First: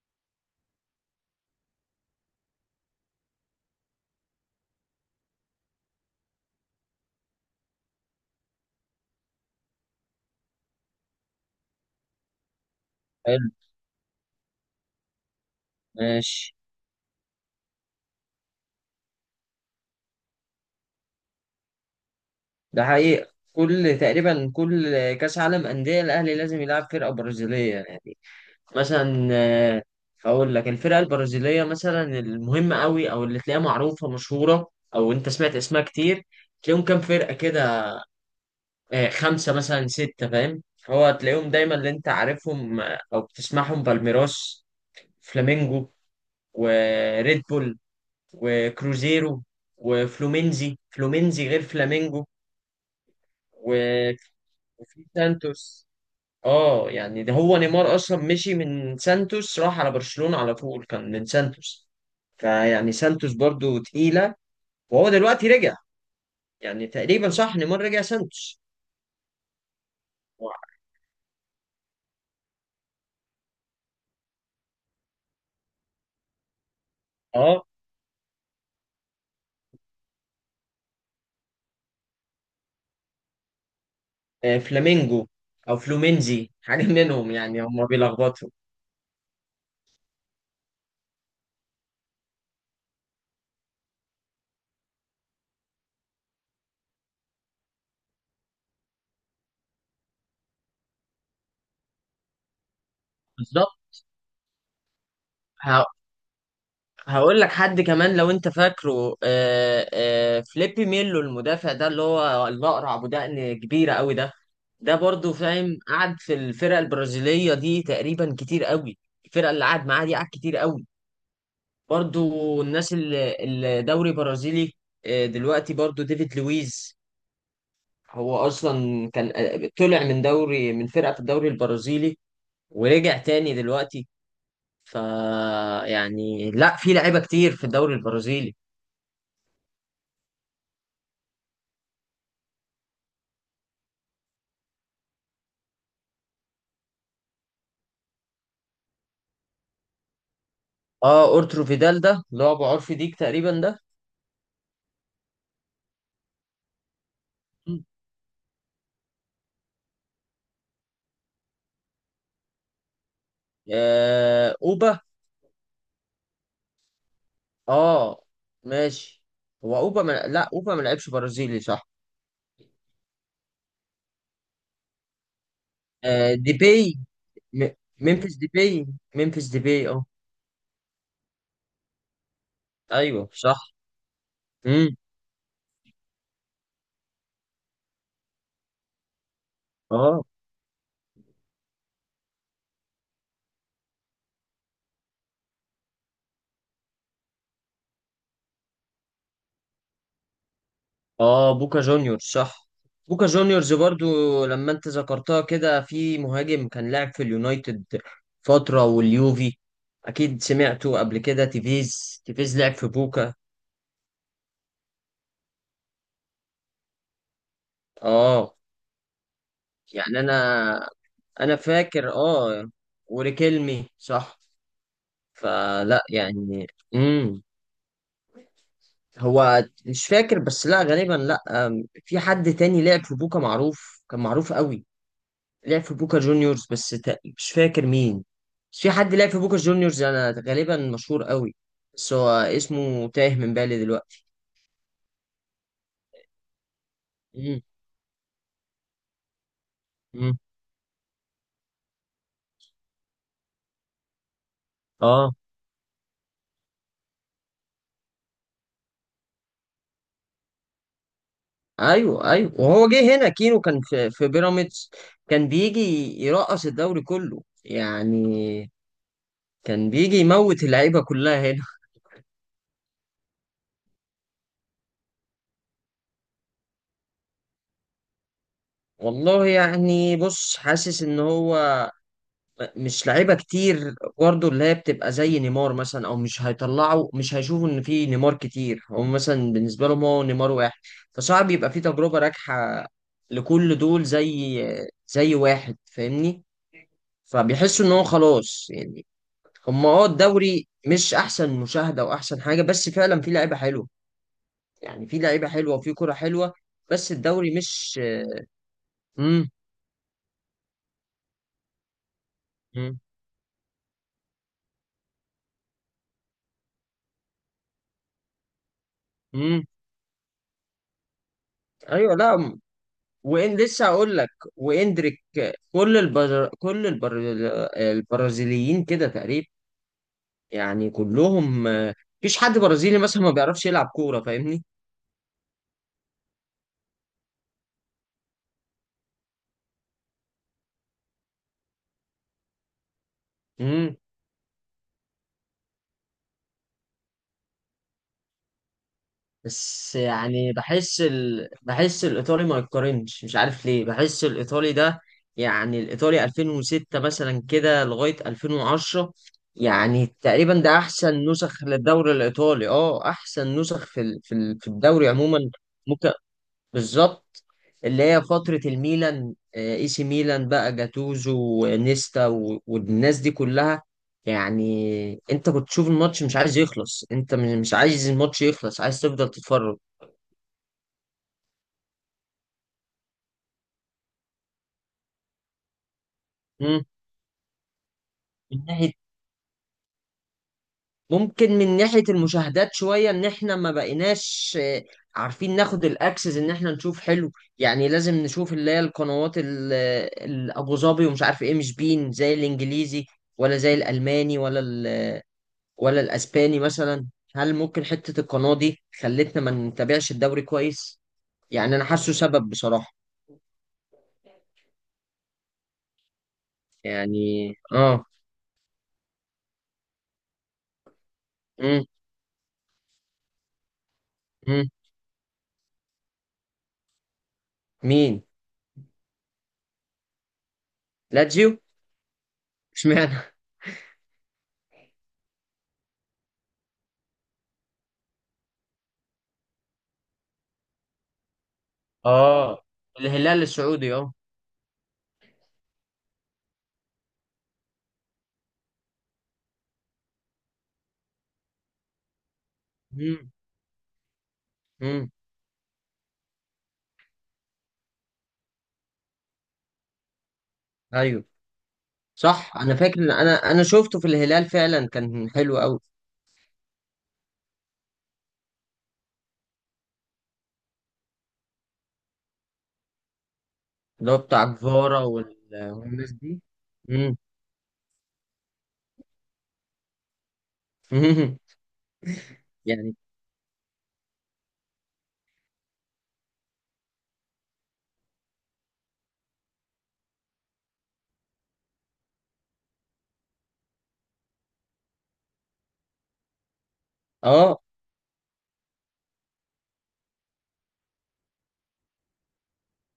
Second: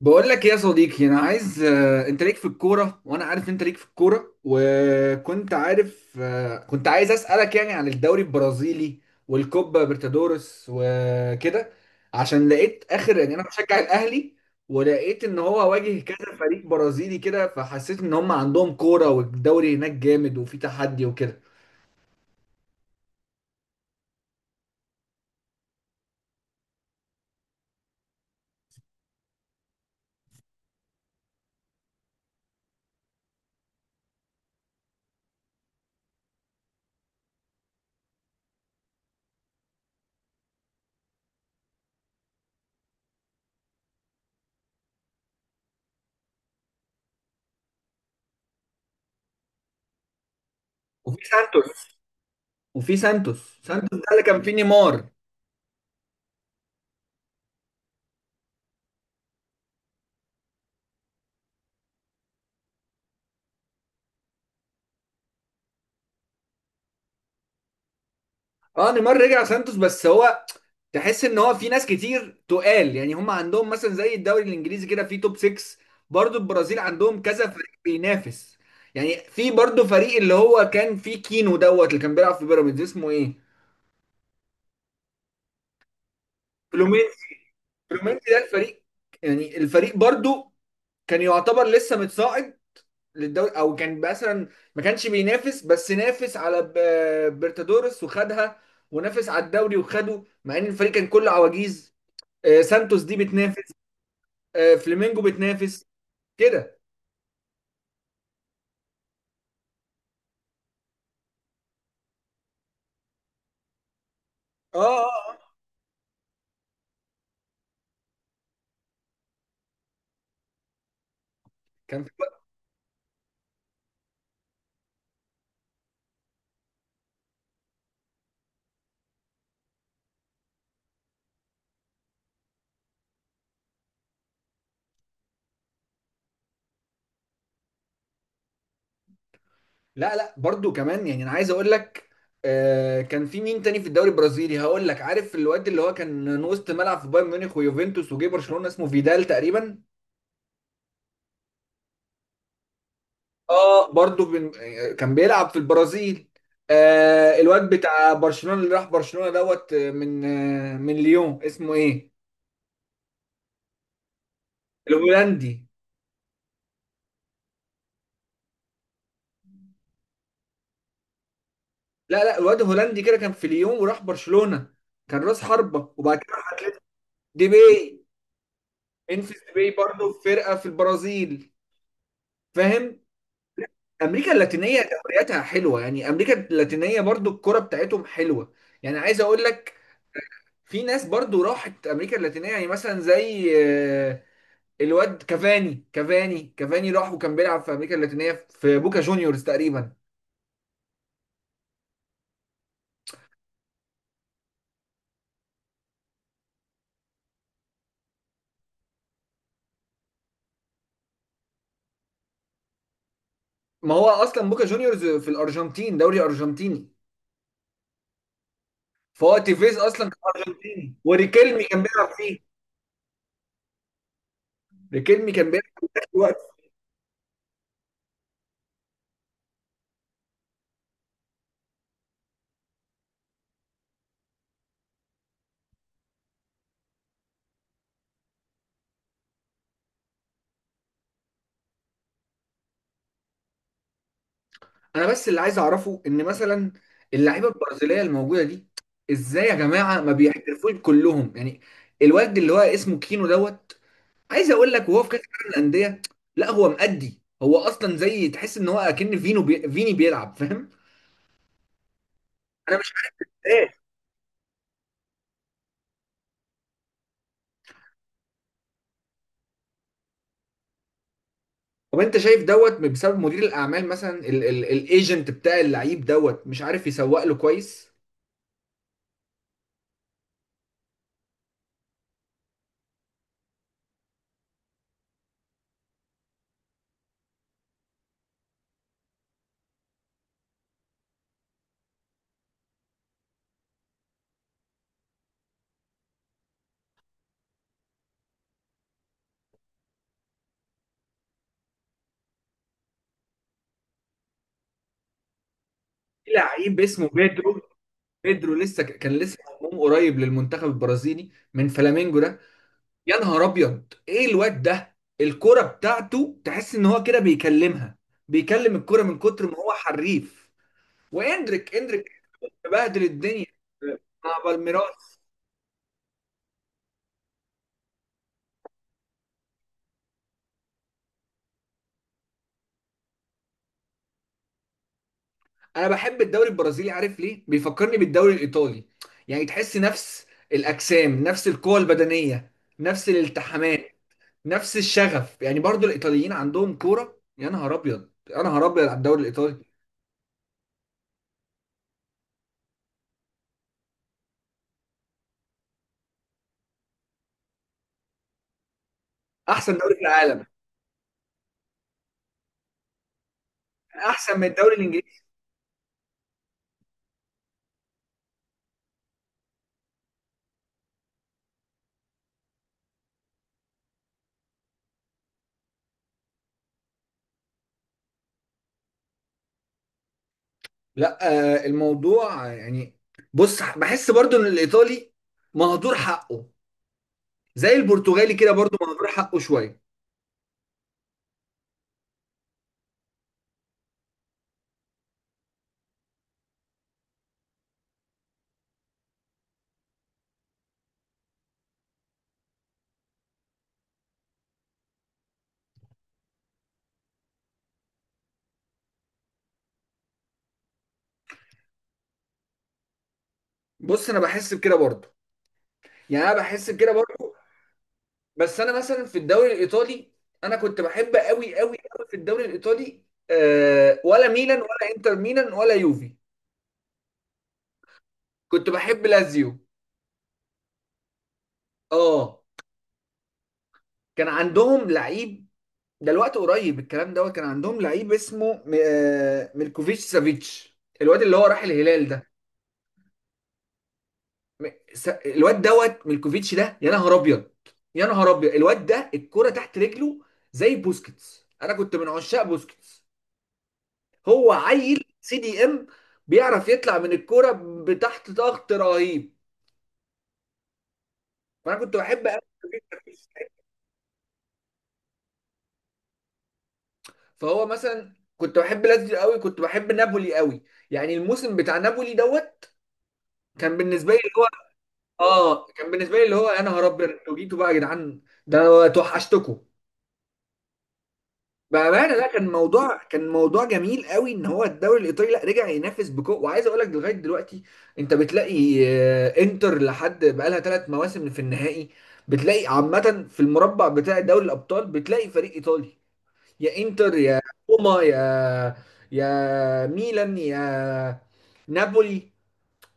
بقول لك إيه يا صديقي، انا عايز انت ليك في الكوره وانا عارف انت ليك في الكوره، وكنت عارف. كنت عايز اسالك يعني عن الدوري البرازيلي والكوبا برتادورس وكده، عشان لقيت اخر. يعني انا حلو. بشجع الاهلي ولقيت ان هو واجه كذا ماشي. فريق برازيلي كده، فحسيت ان هم عندهم كوره والدوري هناك جامد وفي تحدي وكده. ده حقيقة تقريبا كل كأس عالم أندية الأهلي لازم يلعب فرقة برازيلية يعني. مثلا هقول لك الفرقة البرازيلية مثلا المهمة قوي، أو اللي تلاقيها معروفة مشهورة، أو أنت سمعت اسمها كتير. تلاقيهم كام فرقة كده؟ خمسة مثلا ستة، فاهم؟ هو تلاقيهم دايما اللي أنت عارفهم، أو بتسمعهم: بالميراس، فلامينجو، وريد بول، وكروزيرو، وفلومينزي. وفي فلومينزي غير سانتوس. فلامينجو. وفي سانتوس ده و- اللي كان فيه وفي نيمار. سانتوس. اه يعني ده هو نيمار اصلا مشي من سانتوس، راح على برشلونة على طول، كان من سانتوس. فيعني سانتوس برضو تقيلة. وهو دلوقتي رجع. يعني تقريبا صح، نيمار رجع سانتوس. اه نيمار رجع سانتوس، بس هو تحس ان هو في ناس كتير تقال، يعني هم عندهم مثلا زي الدوري الانجليزي كده في توب 6، برضو البرازيل عندهم كذا اه، فريق بينافس. يعني في برضو فريق اللي هو كان فيه كينو اللي كان بيلعب في بيراميدز، اسمه ايه؟ فلامينجو او فلومينزي، حاجة منهم فلومينسي يعني، هم فلومينسي ده بيلخبطوا. الفريق. يعني الفريق برضو كان يعتبر لسه متصاعد للدوري، او كان مثلا ما كانش بينافس، بس نافس على بيرتادورس وخدها، ونافس على الدوري وخده، مع ان الفريق كان كله عواجيز. سانتوس دي بتنافس. بالظبط. فلامينجو بتنافس ه- كده. هقول لك حد كمان، لو انت فاكره، فليبي ميلو المدافع، ده اللي هو الاقرع ابو دقن كبيرة قوي ده. اه ده اه. برضو آه. فاهم قعد في الفرقة البرازيلية دي تقريبا كتير قوي. الفرقة اللي قعد معاها دي قعد كتير قوي. كان في برضو الناس اللي الدوري برازيلي، دلوقتي برضو ديفيد لويز، هو أصلا كان، طلع من دوري، من فرقة في الدوري البرازيلي، ورجع تاني دلوقتي. ف يعني لا في لعيبة كتير في الدوري البرازيلي. لا لا، برضو كمان يعني انا عايز اقول لك كان في مين تاني في الدوري البرازيلي؟ هقول لك، عارف الواد اللي هو كان وسط ملعب في بايرن ميونخ ويوفنتوس وجه برشلونة اسمه فيدال تقريبا. اه، اورترو فيدال ده اللي هو ابو عرفي ديك تقريبا ده. اه برضو بن... آه، كان بيلعب في البرازيل. آه الواد بتاع برشلونة اللي راح برشلونة دوت آه، من من ليون اسمه ايه؟ اوبا. الهولندي. اه ماشي. هو اوبا ما... لا، اوبا ما لعبش برازيلي، صح؟ لا لا، الواد الهولندي كده كان في ليون وراح برشلونة، كان راس حربة وبعد آه كده راح. ديبي. دي م... باي. ممفيس ديبي. انفس ممفيس دي باي ديبي اه. برضه في فرقه في البرازيل، فاهم. ايوه صح. امريكا اللاتينيه امم. دورياتها حلوه، يعني امريكا اللاتينيه برضه الكره بتاعتهم حلوه. يعني عايز اقول لك اه في ناس برضه راحت امريكا اللاتينيه، يعني مثلا زي الواد كافاني. كافاني راح وكان بيلعب في امريكا اللاتينيه في بوكا جونيورز تقريبا. اه. بوكا جونيور صح. بوكا جونيورز برضو لما انت ذكرتها كده، في مهاجم كان لاعب في اليونايتد فترة واليوفي، اكيد سمعته قبل كده، تيفيز. تيفيز لعب في بوكا. ما هو اصلا بوكا جونيورز في الارجنتين، دوري ارجنتيني. اه فهو تيفيز اصلا يعني كان انا ارجنتيني، انا وريكيلمي كان بيلعب فاكر، فيه. اه. وريكيلمي صح. ريكيلمي كان بيلعب. فلا يعني. امم. هو مش فاكر، بس لا غالبا لا. في حد تاني لعب في بوكا معروف، كان معروف قوي، لعب في بوكا جونيورز بس مش فاكر مين. بس في حد لعب في بوكا جونيورز انا غالبا، مشهور قوي، بس هو اسمه تايه من بالي دلوقتي. انا بس اللي عايز اعرفه ان مثلا اللعيبه امم. البرازيليه الموجوده دي، ازاي يا جماعه ما امم. بيحترفوش كلهم يعني؟ الواد اللي هو اسمه كينو عايز اقول لك وهو في كاس اه. العالم للانديه، لا هو مأدي، هو اصلا زي تحس ان هو اكن فيني بيلعب، فاهم. ايوه ايوه، انا وهو مش جه هنا كينو، عارف. كان في بيراميدز، كان بيجي يرقص الدوري كله يعني، كان بيجي يموت اللعيبه كلها هنا. طب انت شايف بسبب مدير الاعمال مثلا، الايجنت بتاع اللعيب مش عارف يسوق له كويس؟ والله يعني بص، حاسس ان هو مش لعيبه كتير برضه اللي هي بتبقى زي نيمار مثلا، او مش هيطلعوا، مش هيشوفوا ان في نيمار كتير، هم مثلا بالنسبه لهم هو نيمار واحد. فصعب يبقى في تجربه ناجحه لكل دول، زي واحد فاهمني. فبيحسوا ان هو خلاص يعني، هم اه الدوري مش احسن مشاهده واحسن حاجه، بس فعلا في لعيبه حلوه يعني، في لعيبه حلوه وفي كره في حلوه، لعيب اسمه بس الدوري بيدرو. مش. بيدرو لسه كان لسه امم. مضموم قريب للمنتخب البرازيلي من فلامينجو ده. يا نهار ابيض ايه الواد ده! الكرة بتاعته تحس ان هو كده بيكلمها، بيكلم الكرة من كتر ما امم. هو حريف. واندريك. اندريك ايوه لا. بهدل الدنيا وإن لسه هقول لك، مع واندريك. بالميراس. كل البر... كل البر... البرازيليين كده تقريبا، يعني كلهم، مفيش حد برازيلي مثلا ما بيعرفش يلعب كورة فاهمني. انا بحب الدوري البرازيلي، عارف ليه؟ بيفكرني بالدوري الايطالي. يعني تحس نفس الاجسام، نفس القوة البدنية، نفس الالتحامات، امم. نفس الشغف. يعني برضو الايطاليين عندهم كورة، يا نهار ابيض يا نهار ابيض على الدوري الايطالي. بس يعني بحس الإيطالي ما يتقارنش، مش عارف ليه بحس الإيطالي ده. يعني الإيطالي 2006 مثلا كده لغاية 2010 احسن دوري في يعني العالم. تقريبا ده أحسن نسخ للدوري الإيطالي، أه أحسن نسخ احسن من في الدوري الدوري الانجليزي. عموما. بالظبط. اللي هي فترة الميلان، اي سي ميلان، بقى جاتوزو ونيستا والناس دي كلها، يعني انت كنت تشوف الماتش مش عايز يخلص، انت مش عايز الماتش يخلص، عايز تفضل تتفرج. لا الموضوع يعني بص بحس برضو ان الايطالي مهدور حقه. مم. زي البرتغالي كده من برضو ناحية، مهدور حقه شويه. ممكن من ناحية المشاهدات شوية، ان احنا ما بقيناش، عارفين ناخد الاكسس ان احنا نشوف حلو، يعني لازم نشوف اللي هي القنوات الابو ظبي ومش عارف ايه، مش بين زي الانجليزي، ولا زي الالماني، ولا الاسباني مثلا. هل ممكن حتة القناة دي خلتنا ما نتابعش الدوري كويس؟ يعني انا حاسه سبب بصراحة. بص انا بحس بكده برضو، يعني انا بحس بكده برضو. يعني اه. بس انا مثلا في الدوري الايطالي، انا كنت بحب قوي قوي امم. قوي في الدوري الايطالي. آه، ولا ميلان امم. ولا انتر ميلان ولا يوفي. مين؟ كنت بحب لازيو. لاتسيو. اه اشمعنى؟ كان عندهم لعيب، ده الوقت قريب الكلام كان عندهم لعيب اسمه آه ميلكوفيتش سافيتش، الواد اللي هو راح الهلال ده. اه الهلال السعودي اه. الواد ميلكوفيتش ده، يا نهار ابيض يا نهار ابيض الواد ده الكرة تحت رجله. زي بوسكيتس، انا كنت من عشاق بوسكيتس. امم. هو عيل امم. سي دي ام، بيعرف يطلع من الكرة بتحت ضغط رهيب. ايوه فانا كنت بحب أوي. صح، انا فاكر ان انا شفته في الهلال، فعلا كان حلو قوي. فهو مثلا كنت بحب لاتسيو قوي، كنت بحب نابولي قوي. يعني الموسم بتاع نابولي كان اللي بالنسبه هو لي اللي بتاع هو... جفارا اه كان والناس بالنسبه لي اللي دي. هو يا نهار ابيض امم. انتوا جيتوا بقى يا جدعان، ده انا توحشتكم! بامانه لا كان يعني موضوع كان موضوع جميل قوي ان هو الدوري الايطالي لا رجع ينافس بقوه. وعايز اقول لك لغايه دلوقتي انت بتلاقي انتر لحد بقالها 3 مواسم في النهائي، بتلاقي عامه في المربع بتاع دوري الابطال بتلاقي فريق ايطالي، يا انتر يا اه. روما يا ميلان يا نابولي.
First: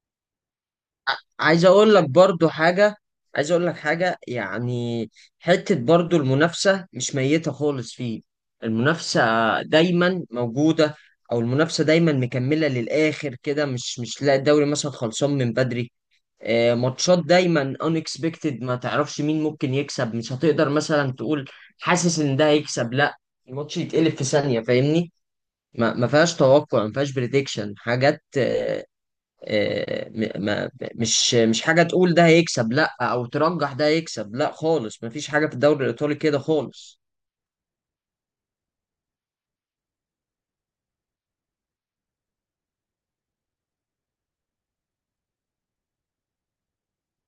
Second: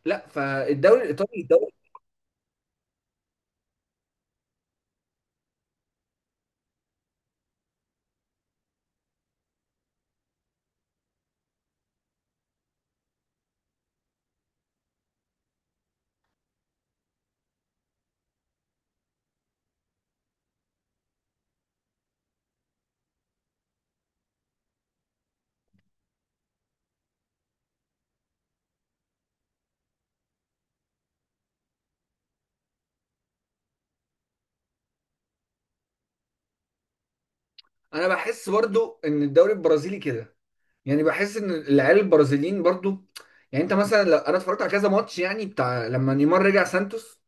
لا فالدوري الايطالي عايز دوري. اقول لك برضو حاجة، عايز اقول لك حاجة يعني. حتة برضو المنافسة مش ميتة خالص، فيه المنافسة دايما موجودة، او المنافسة دايما مكملة للاخر كده، مش لا الدوري مثلا خلصان من بدري. ماتشات دايما unexpected، ما تعرفش مين ممكن يكسب، مش هتقدر مثلا تقول حاسس ان ده هيكسب لا، الماتش يتقلب في ثانية فاهمني. ما فيهاش توقع، ما فيهاش بريدكشن حاجات، آه، آه، م- ما مش مش حاجة تقول ده هيكسب لا، او ترجح ده هيكسب لا خالص، مفيش حاجة في الدوري الايطالي كده خالص. انا بحس برضو ان الدوري البرازيلي كده، يعني بحس ان العيال البرازيليين برضو. يعني انت مثلا لو انا اتفرجت على كذا ماتش يعني بتاع لما نيمار رجع سانتوس،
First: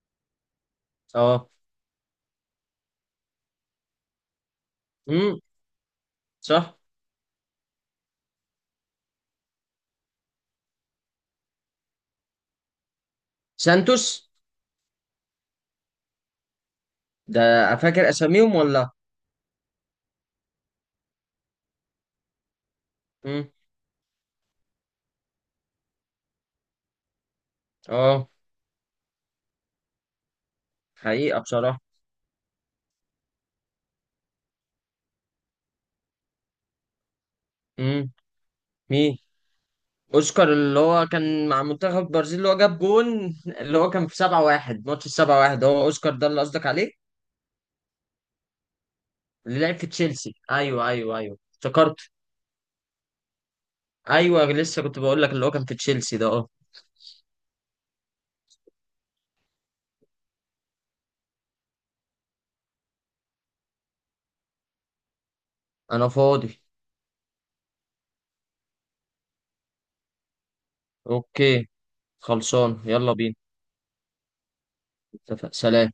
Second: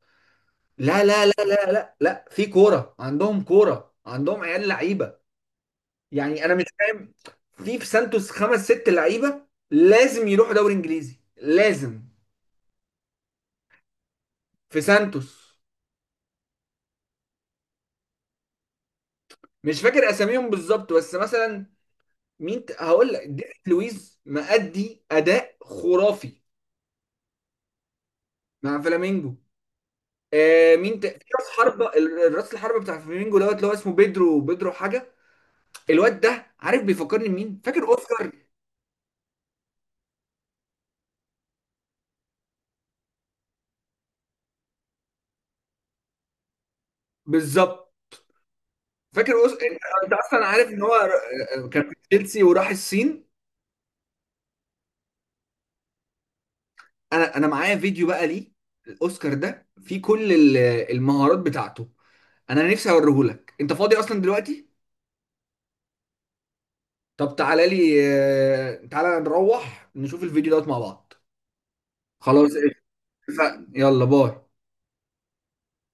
لا لا لا اه. لا لا لا، في كوره عندهم، كوره عندهم عيال لعيبه. امم. يعني انا مش صح. فاهم. في سانتوس خمس ست لعيبه، لازم يروحوا دوري انجليزي لازم. سانتوس في سانتوس. ده، فاكر اساميهم ولا؟ مش فاكر اساميهم بالظبط، بس مثلا هقول لك امم. ديفيد لويز مأدي اداء خرافي اه. مع فلامينجو. آه في حقيقة راس بصراحة. حربة راس الحربة بتاع فلامينجو اللي هو اسمه بيدرو، بيدرو حاجة. الواد ده عارف بيفكرني مين؟ فاكر امم. اوسكار؟ مين؟ اوسكار اللي هو كان مع منتخب البرازيل، اللي هو جاب جون اللي هو كان في 7-1، ماتش ال 7-1، هو اوسكار ده اللي قصدك عليه؟ بالظبط. فاكر اللي اوسكار لعب انت، في أنت تشيلسي اصلا عارف ان ايوه هو ايوه ايوه كان في افتكرت. تشيلسي وراح الصين. ايوه لسه كنت بقول لك اللي هو كان في تشيلسي ده اه. انا معايا فيديو بقى ليه، الاوسكار ده فيه كل المهارات بتاعته. انا نفسي اوريهولك، انت فاضي اصلا دلوقتي؟ انا فاضي. طب تعالى لي تعالى نروح نشوف الفيديو مع بعض. اوكي خلاص خلصان يلا بينا. اتفقنا، يلا باي. اتفق سلام.